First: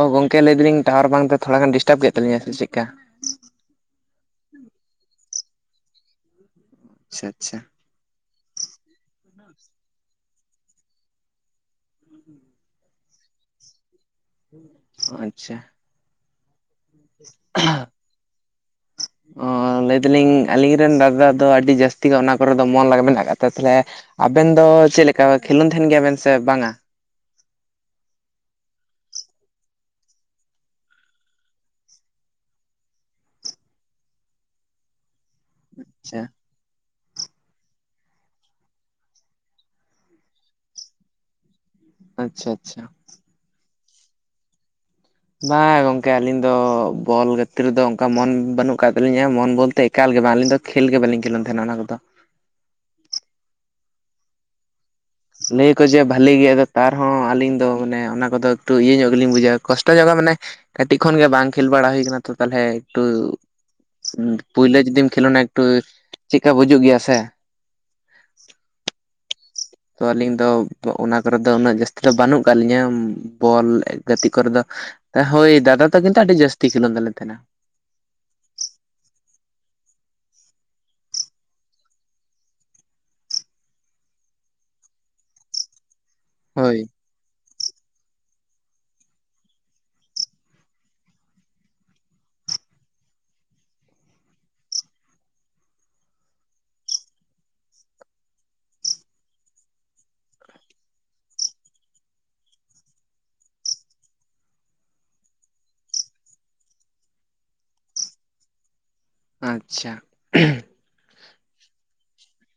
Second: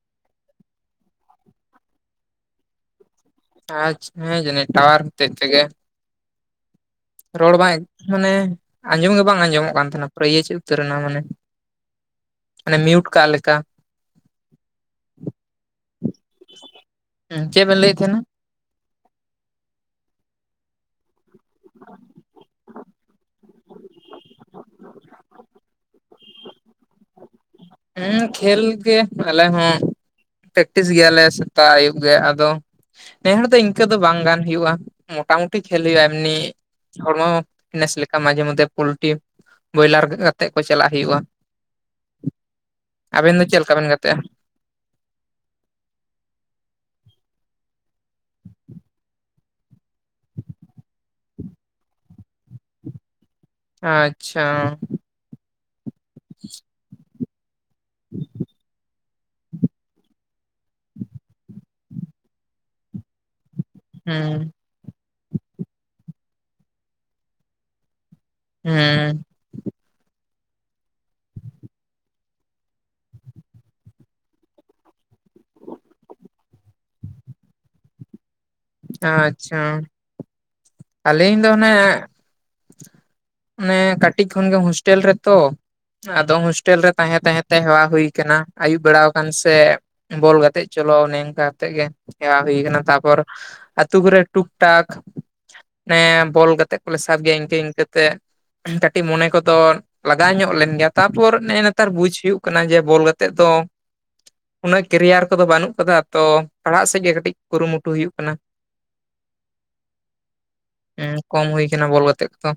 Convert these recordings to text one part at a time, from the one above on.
ᱚ ᱜᱚᱝᱠ ᱞᱟᱹᱭ ᱫᱟᱞᱤᱧ ᱴᱟᱣᱟᱨ ᱵᱟᱝ ᱛᱮ ᱛᱷᱚᱲᱟ ᱜᱟᱱ ᱰᱤᱥᱴᱟᱵ ᱠᱮᱫ ᱛᱟᱞᱤᱧᱟ ᱥᱮ ᱪᱮᱫ ᱠᱟ ᱦᱮᱸ ᱡᱟᱹᱱᱤᱡ ᱴᱟᱣᱟᱨ ᱦᱚᱛᱮᱡ ᱛᱮᱜᱮ ᱟᱪᱪᱷᱟ ᱨᱚᱲ ᱟᱪᱪᱷᱟ ᱵᱟᱝ ᱢᱟᱱᱮ ᱟᱸᱡᱚᱢ ᱜᱮ ᱵᱟᱝ ᱟᱸᱡᱚᱢᱚᱜ ᱠᱟᱱ ᱛᱟᱦᱮᱱᱟ [unintelligible] ᱩᱛᱟᱹᱨ ᱱᱟ ᱢᱟᱱᱮ ᱢᱟᱱᱮ ᱢᱤᱭᱩᱴ ᱠᱟᱜ ᱞᱮᱠᱟ ᱟᱪᱪᱷᱟ [inaudible] ᱪᱮᱫ ᱵᱮᱱ ᱞᱟᱹᱭᱮᱫ ᱛᱟᱦᱮᱱᱟ ᱚᱻ ᱞᱟᱹᱭ ᱫᱟᱞᱤᱧ ᱟᱞᱤᱧ ᱨᱮᱱ ᱫᱟᱫᱟ ᱟᱹᱰᱤ ᱡᱟᱹᱥᱛᱤ ᱜᱮ ᱚᱱᱟ ᱠᱚᱨᱮ ᱫᱚ ᱢᱚᱱ ᱞᱟᱜᱟ ᱢᱮᱱᱟᱜ ᱟᱠᱟᱫ ᱛᱟᱭ ᱛᱟᱦᱚᱞᱮ ᱟᱵᱮᱱ ᱫᱚ ᱪᱮᱫ ᱞᱮᱠᱟ ᱠᱷᱮᱞᱳᱰ ᱛᱟᱦᱮᱱ ᱜᱮᱭᱟ ᱵᱮᱱ ᱥᱮ ᱵᱟᱝᱼᱟ? ᱦᱩᱸ ᱠᱷᱮᱞ ᱜᱮ ᱟᱞᱮ ᱦᱚᱸ ᱯᱮᱠᱴᱤᱥ ᱜᱮᱭᱟ ᱞᱮ ᱥᱮᱛᱟᱜ ᱟᱹᱭᱩᱵ ᱜᱮ ᱟᱫᱚ ᱱᱮ ᱦᱚᱲ ᱫᱚ ᱤᱱᱠᱟᱹ ᱫᱚ ᱵᱟᱝ ᱜᱟᱱ ᱦᱩᱭᱩᱜᱼᱟ᱾ ᱢᱳᱴᱟᱢᱩᱴᱤ ᱠᱷᱮᱞ ᱦᱩᱭᱩᱜᱼᱟ ᱟᱪᱪᱷᱟ ᱮᱢᱱᱤ ᱦᱚᱲᱢᱚ ᱯᱷᱤᱴᱱᱮᱥ ᱞᱮᱠᱟ ᱢᱟᱡᱷᱮ ᱢᱚᱫᱽᱷᱮ ᱯᱚᱞᱴᱤ ᱵᱚᱭᱞᱟᱨ ᱠᱟᱛᱮᱜ ᱠᱚ ᱪᱟᱞᱟᱜ ᱦᱩᱭᱩᱜᱼᱟ ᱟᱪᱪᱷᱟ ᱟᱪᱪᱷᱟ ᱟᱵᱤᱱ ᱫᱚ ᱪᱮᱫ ᱞᱮᱠᱟᱵᱤᱱ ᱜᱟᱛᱮᱜᱼᱟ? ᱵᱟᱝ ᱜᱚᱝᱠᱮ ᱟᱹᱞᱤᱧ ᱫᱚ ᱵᱚᱞ ᱜᱟᱛᱮ ᱨᱮᱫᱚ ᱚᱱᱠᱟ ᱢᱚᱱ ᱵᱟᱹᱱᱩᱜ ᱟᱠᱟᱫ ᱛᱟᱹᱞᱤᱧᱟ, ᱢᱚᱱ ᱵᱚᱞᱛᱮ ᱮᱠᱟᱞ ᱜᱮ ᱵᱟᱝ ᱟᱹᱞᱤᱧ ᱫᱚ, ᱠᱷᱮᱞ ᱜᱮ ᱵᱟᱞᱤᱧ ᱠᱷᱮᱞᱳᱱ ᱠᱟᱱ ᱛᱟᱦᱮᱱᱟ ᱚᱱᱟ ᱠᱚᱫᱚ᱾ ᱟᱪᱪᱷᱟ ᱞᱟᱹᱭᱟᱠᱚ ᱡᱮ ᱵᱷᱟᱹᱞᱤ ᱜᱮᱭᱟ ᱟᱫᱚ ᱛᱟᱨᱦᱚᱸ ᱟᱹᱞᱤᱧ ᱫᱚ ᱢᱟᱱᱮ ᱚᱱᱟ ᱠᱚᱫᱚ ᱮᱠᱴᱩ ᱤᱭᱟᱹ ᱧᱚᱜ ᱜᱮᱞᱤᱧ ᱵᱩᱡᱟ ᱠᱚᱥᱴᱚ ᱧᱚᱜᱚᱜ-ᱟ ᱢᱟᱱᱮ ᱠᱟᱹᱴᱤᱡ ᱠᱷᱚᱱ ᱜᱮ ᱵᱟᱝ ᱠᱷᱮᱞ ᱵᱟᱲᱟ ᱦᱩᱭ ᱟᱠᱟᱱᱟ ᱛᱚ ᱛᱟᱞᱦᱮ ᱮᱠᱴᱩ ᱦᱩᱸ ᱯᱳᱭᱞᱳ ᱡᱩᱫᱤᱢ ᱠᱷᱮᱞᱳᱱᱟ ᱮᱠᱴᱩ ᱪᱮᱫᱠᱟ ᱵᱩᱡᱩᱜ ᱜᱮᱭᱟ ᱥᱮ ᱦᱮᱸ ᱛᱚ ᱟᱹᱞᱤᱧ ᱫᱚ ᱚᱱᱟ ᱠᱚᱨᱮ ᱫᱚ ᱩᱱᱟᱹᱜ ᱡᱟᱹᱥᱛᱤ ᱫᱚ ᱵᱟᱹᱱᱩᱜ ᱠᱟᱜ ᱞᱤᱧᱟᱹ ᱵᱚᱞ ᱜᱟᱛᱮᱜ ᱠᱚᱨᱮ ᱫᱚ, ᱦᱳᱭ ᱫᱟᱫᱟ ᱛᱟᱠᱤᱱ ᱫᱚ ᱟᱹᱰᱤ ᱡᱟᱹᱥᱛᱤ ᱠᱷᱮᱞᱳᱰ ᱠᱟᱱ ᱛᱟᱦᱮᱸᱱᱟ᱾ ᱟᱪᱪᱷᱟ᱾ ᱟᱹᱞᱤᱧ ᱫᱚ ᱚᱱᱮ ᱚᱱᱮ ᱠᱟᱹᱴᱤᱡ ᱠᱷᱚᱱ ᱜᱮ ᱦᱳᱥᱴᱮᱞ ᱨᱮᱛᱚ, ᱟᱫᱚ ᱦᱳᱭ ᱦᱳᱥᱴᱮᱞ ᱨᱮ ᱛᱟᱦᱮᱸ ᱛᱟᱦᱮᱸ ᱛᱮ ᱦᱮᱣᱟ ᱦᱩᱭ ᱟᱠᱟᱱᱟ ᱟᱹᱭᱩᱵ ᱵᱟᱲᱟ ᱟᱠᱟᱱ ᱥᱮ ᱵᱚᱞ ᱜᱟᱛᱮᱜ ᱪᱚᱞᱚ, ᱱᱮᱝᱠᱟ ᱠᱟᱛᱮᱜ ᱜᱮ ᱦᱮᱣᱟ ᱦᱩᱭ ᱠᱟᱱᱟ ᱛᱟᱨᱯᱚᱨ ᱟᱛᱩ ᱠᱚᱨᱮ ᱴᱩᱠ ᱴᱟᱠ ᱢᱟᱱᱮ ᱵᱚᱞ ᱜᱟᱛᱮ ᱠᱚᱞᱮ ᱥᱟᱵ ᱜᱮᱭᱟ᱾ ᱤᱱᱠᱟᱹ ᱤᱱᱠᱟᱹ ᱛᱮ ᱠᱟᱹᱴᱤᱡ ᱢᱚᱱᱮ ᱠᱚᱫᱚ ᱞᱟᱜᱟᱣ ᱧᱚᱜ ᱞᱮᱱ ᱜᱮᱭᱟ ᱛᱟᱨᱯᱚᱨ ᱱᱮᱜᱼ ᱱᱮᱛᱟᱨ ᱵᱩᱡ ᱦᱩᱭᱩᱜ ᱠᱟᱱᱟ ᱡᱮ ᱵᱚᱞ ᱜᱟᱛᱮ ᱫᱚ ᱩᱱᱟᱹᱜ ᱠᱮᱨᱤᱭᱟᱨ ᱠᱚᱫᱚ ᱵᱟᱹᱱᱩᱜ ᱟᱠᱟᱫᱟ ᱛᱚ ᱯᱟᱲᱦᱟᱜ ᱥᱮᱫ ᱜᱮ ᱠᱟᱹᱴᱤᱡ ᱠᱩᱨᱩᱢᱩᱴᱩ ᱦᱩᱭᱩᱜ ᱠᱟᱱᱟ ᱟᱪᱪᱷᱟ ᱦᱮᱸ ᱠᱚᱢ ᱦᱩᱭ ᱠᱟᱱᱟ ᱵᱚᱞ ᱜᱟᱛᱮ ᱠᱚᱫᱚ᱾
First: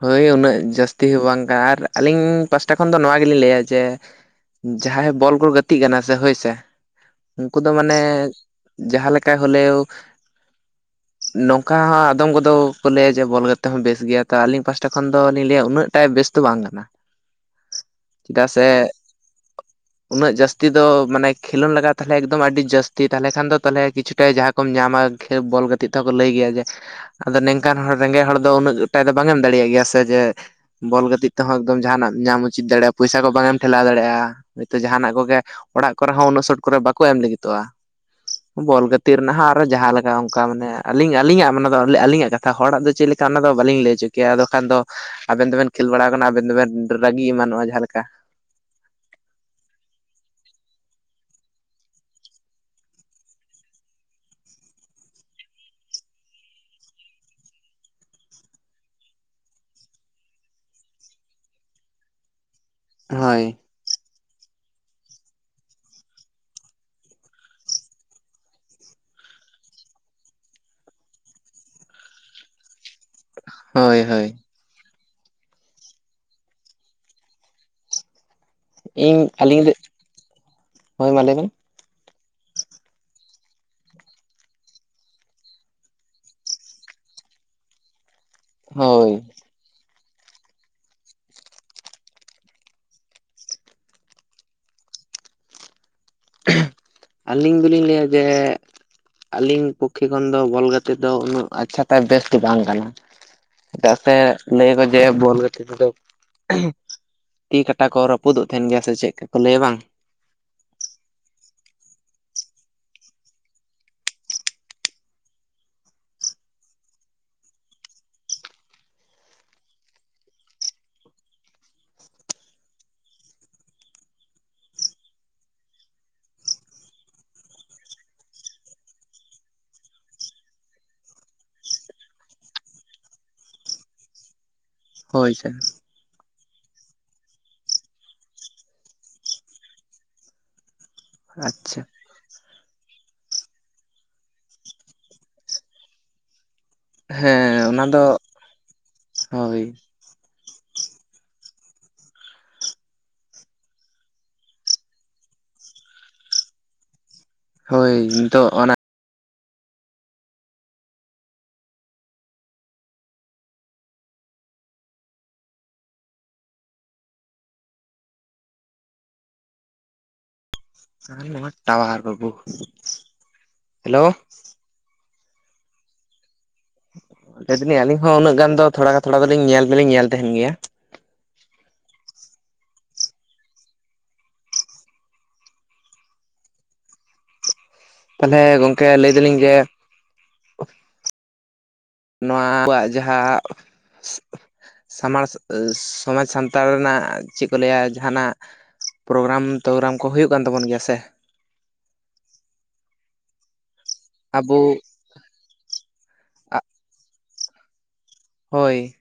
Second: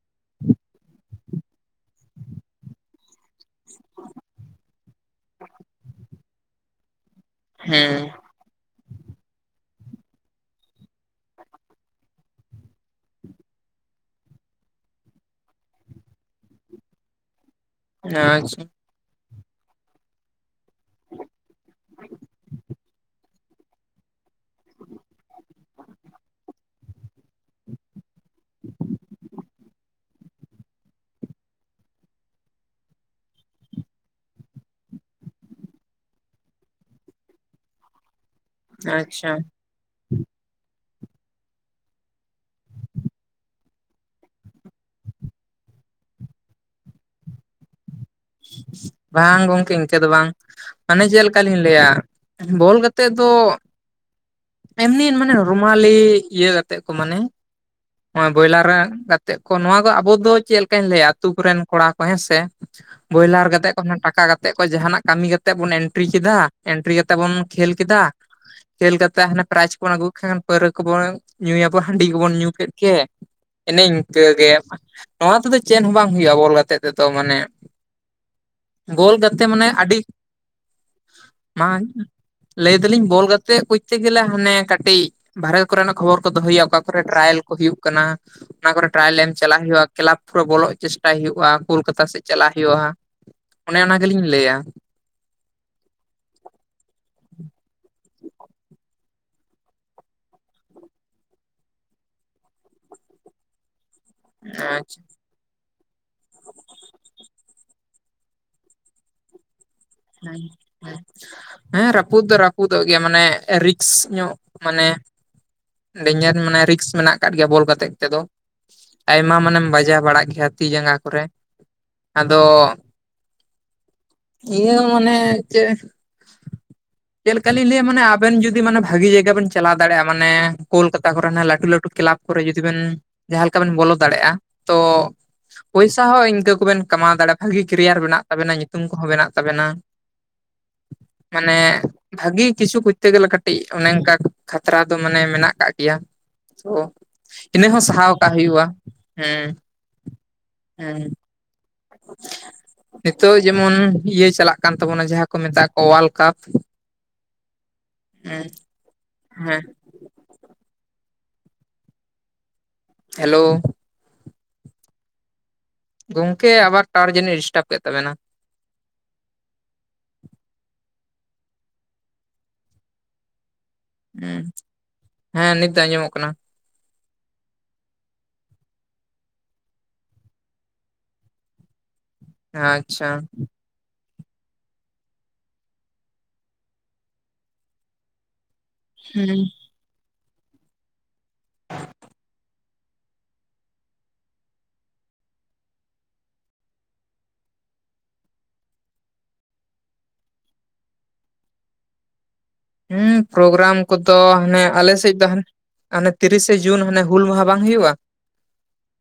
ᱦᱳᱭ ᱩᱱᱟᱹᱜ ᱡᱟᱹᱥᱛᱤ ᱛᱤᱦ ᱦᱚᱸ ᱵᱟᱝ ᱠᱟᱱᱟ ᱟᱨ ᱟᱹᱞᱤᱧ ᱯᱟᱥᱴᱟ ᱠᱷᱚᱱ ᱫᱚ ᱱᱚᱣᱟ ᱜᱮᱞᱤᱧ ᱞᱟᱹᱭᱟ ᱡᱮ ᱡᱟᱦᱟᱸᱭ ᱵᱚᱞ ᱠᱚ ᱜᱟᱛᱮᱜ ᱠᱟᱱᱟ ᱥᱮ ᱦᱳᱭ ᱥᱮ ᱩᱱᱠᱩ ᱫᱚ ᱢᱟᱱᱮ ᱦᱮᱸ ᱡᱟᱦᱟᱸ ᱞᱮᱠᱟ ᱞᱮᱭᱚ ᱱᱚᱝᱠᱟ ᱦᱚᱸ ᱟᱫᱚᱢ ᱠᱚᱫᱚ ᱠᱚ ᱞᱟᱹᱭᱟ ᱡᱮ ᱵᱚᱞ ᱜᱟᱛᱮ ᱦᱚᱸ ᱵᱮᱥ ᱜᱮᱭᱟ᱾ ᱛᱚ ᱟᱹᱞᱤᱧ ᱯᱟᱦᱴᱟ ᱠᱷᱚᱱ ᱫᱚᱞᱤᱧ ᱞᱟᱹᱭᱟ ᱩᱱᱟᱹᱜ ᱴᱟ ᱵᱮᱥ ᱫᱚ ᱵᱟᱝ ᱠᱟᱱᱟ᱾ ᱪᱮᱫᱟᱜ ᱟᱪᱪᱷᱟ ᱥᱮ [inaudible] ᱩᱱᱟᱹᱜ ᱡᱟᱹᱥᱛᱤ ᱫᱚ ᱢᱟᱱᱮ ᱠᱷᱮᱞᱳᱰ ᱞᱟᱜ ᱛᱟᱦᱮ ᱮᱠᱚᱢ ᱟᱹᱰᱤ ᱡᱟᱹᱥᱛᱤ ᱛᱟᱦᱚᱞᱮ ᱠᱷᱟᱱ ᱫᱚᱮ ᱠᱤᱪᱷᱩᱴᱟ ᱠᱚᱢ ᱧᱟᱢᱟ ᱠᱚ ᱵᱚᱞ ᱜᱟᱛᱮᱜ ᱛᱮᱦᱚᱸ ᱠᱚ ᱞᱟᱹᱭ ᱜᱮᱭᱟ ᱡᱮ ᱟᱫᱚ ᱱᱤᱝᱠᱟᱱ ᱦᱚᱲ ᱨᱮᱸᱜᱮᱡ ᱦᱚᱲ ᱫᱚ ᱩᱱᱟᱹᱜ [unintelligible] ᱫᱚ ᱵᱟᱝ ᱮᱢ ᱫᱟᱲᱮᱭᱟᱜ ᱜᱮᱭᱟ ᱥᱮ ᱡᱮ ᱵᱚᱞ ᱜᱟᱛᱮᱜ ᱛᱮᱦᱚᱸ ᱮᱠᱫᱚᱢ ᱡᱟᱦᱟᱱᱟᱜ ᱧᱟᱢ ᱩᱪᱤᱛ ᱫᱟᱲᱮᱭᱟᱜᱼᱟ, ᱯᱚᱭᱥᱟ ᱠᱚ ᱵᱟᱝᱮᱢ ᱴᱷᱮᱞᱟᱣ ᱫᱟᱲᱮᱭᱟᱜᱼᱟ᱾ ᱦᱚᱭᱛᱳ ᱡᱟᱦᱟᱱᱟᱜ ᱠᱚᱜᱮ ᱚᱲᱟᱜ ᱠᱚᱨᱮ ᱦᱚᱸ ᱩᱱᱟᱹᱜ ᱥᱚᱜᱮ ᱠᱚᱨᱮ ᱵᱟᱠᱚ ᱮᱢ ᱞᱟᱹᱜᱤᱫᱚᱜᱼᱟ᱾ ᱵᱚᱞ ᱠᱷᱹᱛᱤᱨ ᱟᱪᱪᱷᱟ ᱨᱮᱱᱟᱜ ᱦᱟᱸᱜ ᱮ ᱡᱟᱦᱟᱸᱮᱠᱟ ᱚᱱᱠᱟ ᱢᱟᱱᱮ ᱟᱹᱞᱤᱧ -ᱟᱹᱞᱤᱧᱟᱜ ᱚᱱᱟ ᱢᱟᱱᱮ ᱫᱚ ᱟᱹᱞᱤᱧᱟᱜ ᱠᱟᱛᱷᱟ ᱦᱚᱲᱟᱜ ᱫᱚ ᱪᱮᱫ ᱞᱮᱠᱟ ᱚᱱᱟ ᱫᱚ ᱵᱟᱞᱤᱧ ᱞᱟᱹᱭ ᱦᱚᱪᱚ ᱠᱮᱭᱟ ᱟᱫᱚ ᱠᱷᱟᱱ ᱫᱚ ᱟᱵᱮᱱ ᱫᱚᱵᱮᱱ ᱠᱷᱮᱞ ᱵᱟᱲᱟ ᱟᱠᱟᱱᱟ, ᱟᱵᱮᱱ ᱫᱚᱵᱮᱱ ᱨᱟᱹᱜᱤ ᱮᱢᱟᱱᱚᱜᱼᱟ ᱡᱟᱦᱟᱸᱞᱮᱠᱟ ᱵᱟᱝ ᱜᱚᱝᱠᱮ ᱤᱱᱠᱟᱹ ᱫᱚ ᱵᱟᱝ ᱢᱟᱱᱮ ᱪᱮᱫ ᱞᱮᱠᱟ ᱞᱤᱧ ᱞᱟᱹᱭᱟ ᱵᱚᱞ ᱜᱟᱛᱮᱜ ᱫᱚ ᱮᱢᱱᱤ ᱢᱟᱱᱮ ᱨᱩᱢᱟᱞᱤ ᱤᱭᱟᱹ ᱠᱟᱛᱮᱜ ᱠᱚ ᱢᱟᱱᱮ ᱦᱚᱭ ᱵᱚᱭᱞᱟᱨ ᱜᱟᱛᱮᱜ ᱠᱚ ᱱᱚᱣᱟ ᱫᱚ ᱟᱵᱚ ᱫᱚ ᱪᱮᱫ ᱞᱮᱠᱟᱧ ᱞᱟᱹᱭᱟ ᱟ ᱟᱹᱛᱩ ᱠᱚᱨᱮᱱ ᱠᱚᱲᱟ ᱠᱚ ᱦᱮᱸᱥᱮ [unintelligible] ᱦᱳᱭ ᱵᱚᱭᱞᱟᱨ ᱠᱟ ᱠᱟᱛᱮ ᱴᱟᱠᱟ ᱠᱟᱛᱮᱫ ᱠᱚ ᱡᱟᱦᱟᱱᱟᱜ ᱠᱟᱹᱢᱤ ᱠᱟᱛᱮᱫ ᱵᱚᱱ ᱮᱱᱴᱨᱤ ᱠᱮᱫᱟ ᱮᱱᱴᱨᱤ ᱠᱟᱛᱮᱫ ᱵᱚᱱ ᱠᱷᱮᱞ ᱠᱮᱫᱟ᱾ ᱠᱷᱮᱞ ᱠᱟᱛᱮ ᱦᱟᱱᱮ ᱯᱟᱨᱟᱭᱤᱡ ᱠᱚᱵᱚᱱ ᱟᱹᱜᱩᱭ ᱠᱮᱫ ᱠᱷᱟᱱ᱾ ᱯᱟᱹᱣᱨᱟᱹ ᱠᱚᱵᱚᱱ ᱧᱩᱭᱟᱵᱚᱱ ᱦᱟᱺᱰᱤ ᱠᱚᱵᱚᱱ ᱧᱩ ᱠᱮᱫ ᱜᱮ ᱮᱱᱮ ᱦᱳᱭ ᱦᱳᱭ ᱤᱱᱝᱠᱟᱹᱜᱮ ᱱᱚᱣᱟ ᱛᱮᱫᱚ ᱪᱮᱫ ᱦᱚᱸ ᱵᱟᱝ ᱦᱩᱭᱩᱜᱼᱟ ᱵᱚᱞ ᱜᱟᱛᱮᱜ ᱛᱮᱫᱚ ᱢᱟᱱᱮ ᱜᱳᱞ ᱤᱧ ᱜᱟᱛᱮ ᱟᱹᱞᱤᱧ ᱫᱚ ᱢᱟᱱᱮ ᱟᱹᱰᱤ ᱦᱳᱭ ᱢᱟ ᱞᱟᱹᱭ ᱵᱮᱱ ᱢᱟᱱ ᱞᱟᱹᱭ ᱮ ᱫᱟᱞᱤᱧ ᱵᱚᱞ ᱜᱟᱛᱮᱜ ᱠᱚᱡᱛᱮ ᱜᱮᱞᱮ ᱦᱟᱱᱮ ᱠᱟᱹᱴᱤᱡ ᱵᱟᱦᱨᱮ ᱠᱚᱨᱮᱱᱟᱜ ᱠᱷᱚᱵᱚᱨ ᱠᱚ ᱫᱚᱦᱚᱭᱩᱜᱼᱟ, ᱚᱠᱟ ᱠᱚᱨᱮ ᱴᱨᱟᱭᱮᱞ ᱠᱚ ᱦᱩᱭᱩᱜ ᱠᱟᱱᱟ, ᱚᱱᱟ ᱠᱚᱨᱮ ᱦᱳᱭ ᱴᱨᱟᱭᱮᱞ ᱮᱱ ᱪᱟᱞᱟᱜ ᱦᱩᱭᱩᱜᱼᱟ, ᱠᱞᱟᱵᱽ ᱠᱚᱨᱮ ᱵᱚᱞᱚᱜ ᱪᱮᱥᱴᱟᱭ ᱦᱩᱭᱩᱜᱼᱟ, ᱠᱳᱞᱠᱟᱛᱟ ᱥᱮᱫ ᱪᱟᱞᱟᱜ ᱦᱩᱭᱩᱜᱼᱟ᱾ ᱚᱱᱮ ᱚᱱᱟ ᱜᱮᱞᱤᱧ ᱞᱟᱹᱭᱟ [unintelligible] ᱟᱹᱞᱤᱧ ᱫᱚᱞᱤᱧ ᱞᱟᱹᱭᱟ ᱡᱮ ᱟᱹᱞᱤᱧ ᱯᱚᱠᱠᱷᱮ ᱠᱷᱚᱱ ᱫᱚ ᱵᱚᱞ ᱜᱟᱛᱮᱜ ᱫᱚ ᱩᱱᱟᱹᱜ ᱟᱪᱪᱷᱟ ᱛᱮ ᱵᱮᱥ ᱫᱚ ᱵᱟᱝ ᱠᱟᱱᱟ᱾ ᱪᱮᱫᱟᱜ ᱥᱮ ᱞᱟᱹᱭ ᱟᱠᱚ ᱡᱮ ᱵᱚᱞ ᱜᱟᱛᱮ ᱛᱚ, ᱛᱤ ᱠᱟᱴᱟ ᱠᱚ ᱨᱟᱹᱯᱩᱫᱚᱜ ᱛᱟᱦᱮᱱ ᱜᱮᱭᱟ ᱥᱮ ᱪᱮᱫ ᱠᱚ ᱞᱟᱹᱭᱟ ᱵᱟᱝ? ᱦᱮᱸ ᱦᱮᱸ ᱦᱮᱸ ᱨᱟᱹᱯᱩᱫ ᱫᱚ ᱨᱟᱹᱯᱩᱫᱚᱜ ᱜᱮᱭᱟ ᱢᱟᱱᱮ ᱨᱤᱠᱥ ᱧᱚᱜ ᱢᱟᱱᱮ ᱰᱮᱧᱡᱟᱨ ᱢᱟᱱᱮ ᱨᱤᱠᱥ ᱢᱮᱱᱟᱜ ᱟᱠᱟᱫ ᱜᱮᱭᱟ ᱵᱚᱞ ᱜᱟ ᱜᱟᱛᱮᱜ ᱛᱮᱫᱚ᱾ ᱟᱭᱢᱟ ᱢᱟᱱᱮᱢ ᱵᱟᱡᱟᱣ ᱵᱟᱲᱟᱜ ᱜᱮᱭᱟ ᱛᱤ ᱡᱟᱸᱜᱟ ᱠᱚᱨᱮ ᱟᱫᱚ ᱤᱭᱟᱹ ᱢᱟᱱᱮ ᱪᱮᱫ ᱪᱮᱫ ᱞᱮᱠᱟ ᱞᱤᱧ ᱞᱟᱹᱭᱟ ᱢᱟᱱᱮ ᱟᱵᱮᱱ ᱡᱩᱫᱤ ᱢᱟᱱᱮ ᱵᱷᱟᱜᱤ ᱡᱟᱭᱜᱟ ᱵᱮᱱ ᱪᱟᱞᱟᱣ ᱫᱟᱲᱮᱭᱟᱜᱼᱟ ᱢᱟᱱᱮ ᱠᱳᱞᱠᱟᱛᱟ ᱠᱚᱨᱮ ᱞᱟᱹᱴᱩ ᱞᱟᱹᱴᱩ ᱠᱮᱞᱟᱵᱽ ᱠᱚᱨᱮ ᱡᱩᱫᱤ ᱵᱮᱱ ᱡᱟᱦᱟᱸ ᱞᱮᱠᱟ ᱵᱮᱱ ᱵᱚᱞᱚ ᱫᱟᱲᱮᱭᱟᱜᱼᱟ᱾ ᱛᱚ ᱦᱳᱭ ᱥᱮ ᱯᱩᱥᱻ ᱯᱩᱭᱥᱟᱹ ᱤᱱᱠᱟᱹ ᱠᱚᱵᱮᱱ ᱠᱟᱢᱟᱣ ᱫᱟᱲᱮᱭᱟᱜᱼᱟ᱾ ᱵᱷᱟᱹᱜᱤ ᱠᱮᱨᱤᱭᱟᱨ ᱢᱮᱱᱟᱜ ᱛᱟᱵᱮᱱᱟ ᱧᱩᱛᱩᱢ ᱠᱚᱦᱚᱸ ᱢᱮᱱᱟᱜ ᱛᱟᱵᱮᱱᱟ᱾ ᱢᱟᱱᱮ ᱟᱪᱪᱷᱟ ᱵᱷᱟᱹᱜᱮ ᱠᱤᱪᱷᱩ ᱠᱚᱨᱛᱮ ᱜᱮᱞᱮ ᱠᱟᱹᱴᱤᱡ ᱚᱱᱮ ᱚᱱᱠᱟ ᱠᱷᱟᱛᱨᱟ ᱫᱚ ᱢᱟᱱᱮ ᱢᱮᱱᱟᱜ᱾ ᱠᱟᱜ ᱜᱮᱭᱟ᱾ ᱛᱚ ᱦᱮᱸ ᱤᱱᱟᱹ ᱚᱱᱟ ᱦᱚᱸ ᱫᱚ ᱥᱟᱦᱟᱣ ᱠᱟᱜ ᱦᱩᱭᱩᱜᱼᱟ᱾ ᱦᱮᱸ ᱦᱳᱭ ᱦᱮᱸ ᱦᱮᱸ ᱱᱤᱛᱚᱜ ᱡᱮᱢᱚᱱ ᱤᱭᱟᱹ ᱪᱟᱞᱟᱜ ᱠᱟᱱ ᱛᱟᱵᱚᱱᱟ ᱡᱟᱦᱟᱸ ᱠᱚ ᱢᱮᱛᱟᱜ ᱠᱚ ᱚᱣᱟᱨᱞᱰ ᱠᱟᱯ᱾ ᱦᱳᱭ ᱱᱤᱛᱚᱜ ᱦᱮᱸ ᱚᱱᱟ ᱦᱮᱸ ᱦᱮᱞᱳ ᱜᱚᱝᱠᱮ ᱟᱵᱟᱨ ᱴᱟᱨ ᱡᱟᱹᱱᱤᱡ ᱰᱤᱥᱴᱟᱵ ᱠᱮᱫ ᱛᱟᱵᱮᱱᱟ? ᱟᱨ ᱱᱚᱣᱟ ᱴᱟᱣᱟᱨ ᱵᱟᱹᱵᱩ ᱦᱮᱞᱳ ᱦᱩᱸ ᱦᱮᱸ ᱱᱤᱛ ᱫᱚ ᱟᱸᱡᱚᱢᱚᱜ ᱠᱟᱱᱟ ᱞᱟᱹᱭ ᱫᱟᱞᱤᱧ ᱟᱹᱞᱤᱧ ᱦᱚᱸ ᱩᱱᱟᱹ ᱜᱟᱱ ᱫᱚ ᱛᱷᱚᱲᱟ ᱛᱷᱚᱲᱟ ᱫᱚᱞᱤᱧ ᱧᱮᱞ ᱫᱚᱞᱤᱧ ᱧᱮᱞ ᱛᱟᱦᱮᱱ ᱜᱮᱭᱟ ᱟᱪᱪᱷᱟ ᱛᱟᱦᱞᱮ ᱜᱚᱝᱠᱮ ᱞᱟᱹᱭ ᱫᱟᱞᱤᱧ ᱦᱩᱸ ᱡᱮ ᱱᱚᱣᱟ ᱟᱵᱚᱣᱟᱜ ᱡᱟᱦᱟᱸ ᱥᱟᱢᱟᱲ ᱥᱚᱢᱟᱡᱽ ᱥᱟᱱᱛᱟᱲ ᱨᱮᱱᱟᱜ ᱪᱮᱫ ᱠᱚ ᱞᱟᱹᱭᱟ ᱡᱟᱦᱟᱱᱟᱜ ᱯᱨᱳᱜᱨᱟᱢ ᱴᱨᱳᱜᱨᱟᱢ ᱠᱚ ᱦᱩᱭᱩᱜ ᱠᱟᱱ ᱛᱟᱵᱚᱱ ᱜᱮᱭᱟ ᱥᱮ ᱦᱩᱸ ᱯᱨᱳᱜᱨᱟᱢ ᱠᱚᱫᱚ ᱟᱵᱚ ᱦᱟᱱᱮ ᱟᱞᱮᱥᱮᱫ ᱫᱚ ᱟᱱᱮ ᱛᱤᱨᱤᱥᱮ ᱟᱜ ᱡᱩᱱ ᱦᱟᱱᱮ ᱦᱩᱞ ᱢᱟᱦᱟ ᱵᱟᱝ ᱦᱩᱭᱩᱜᱼᱟ ᱦᱳᱭ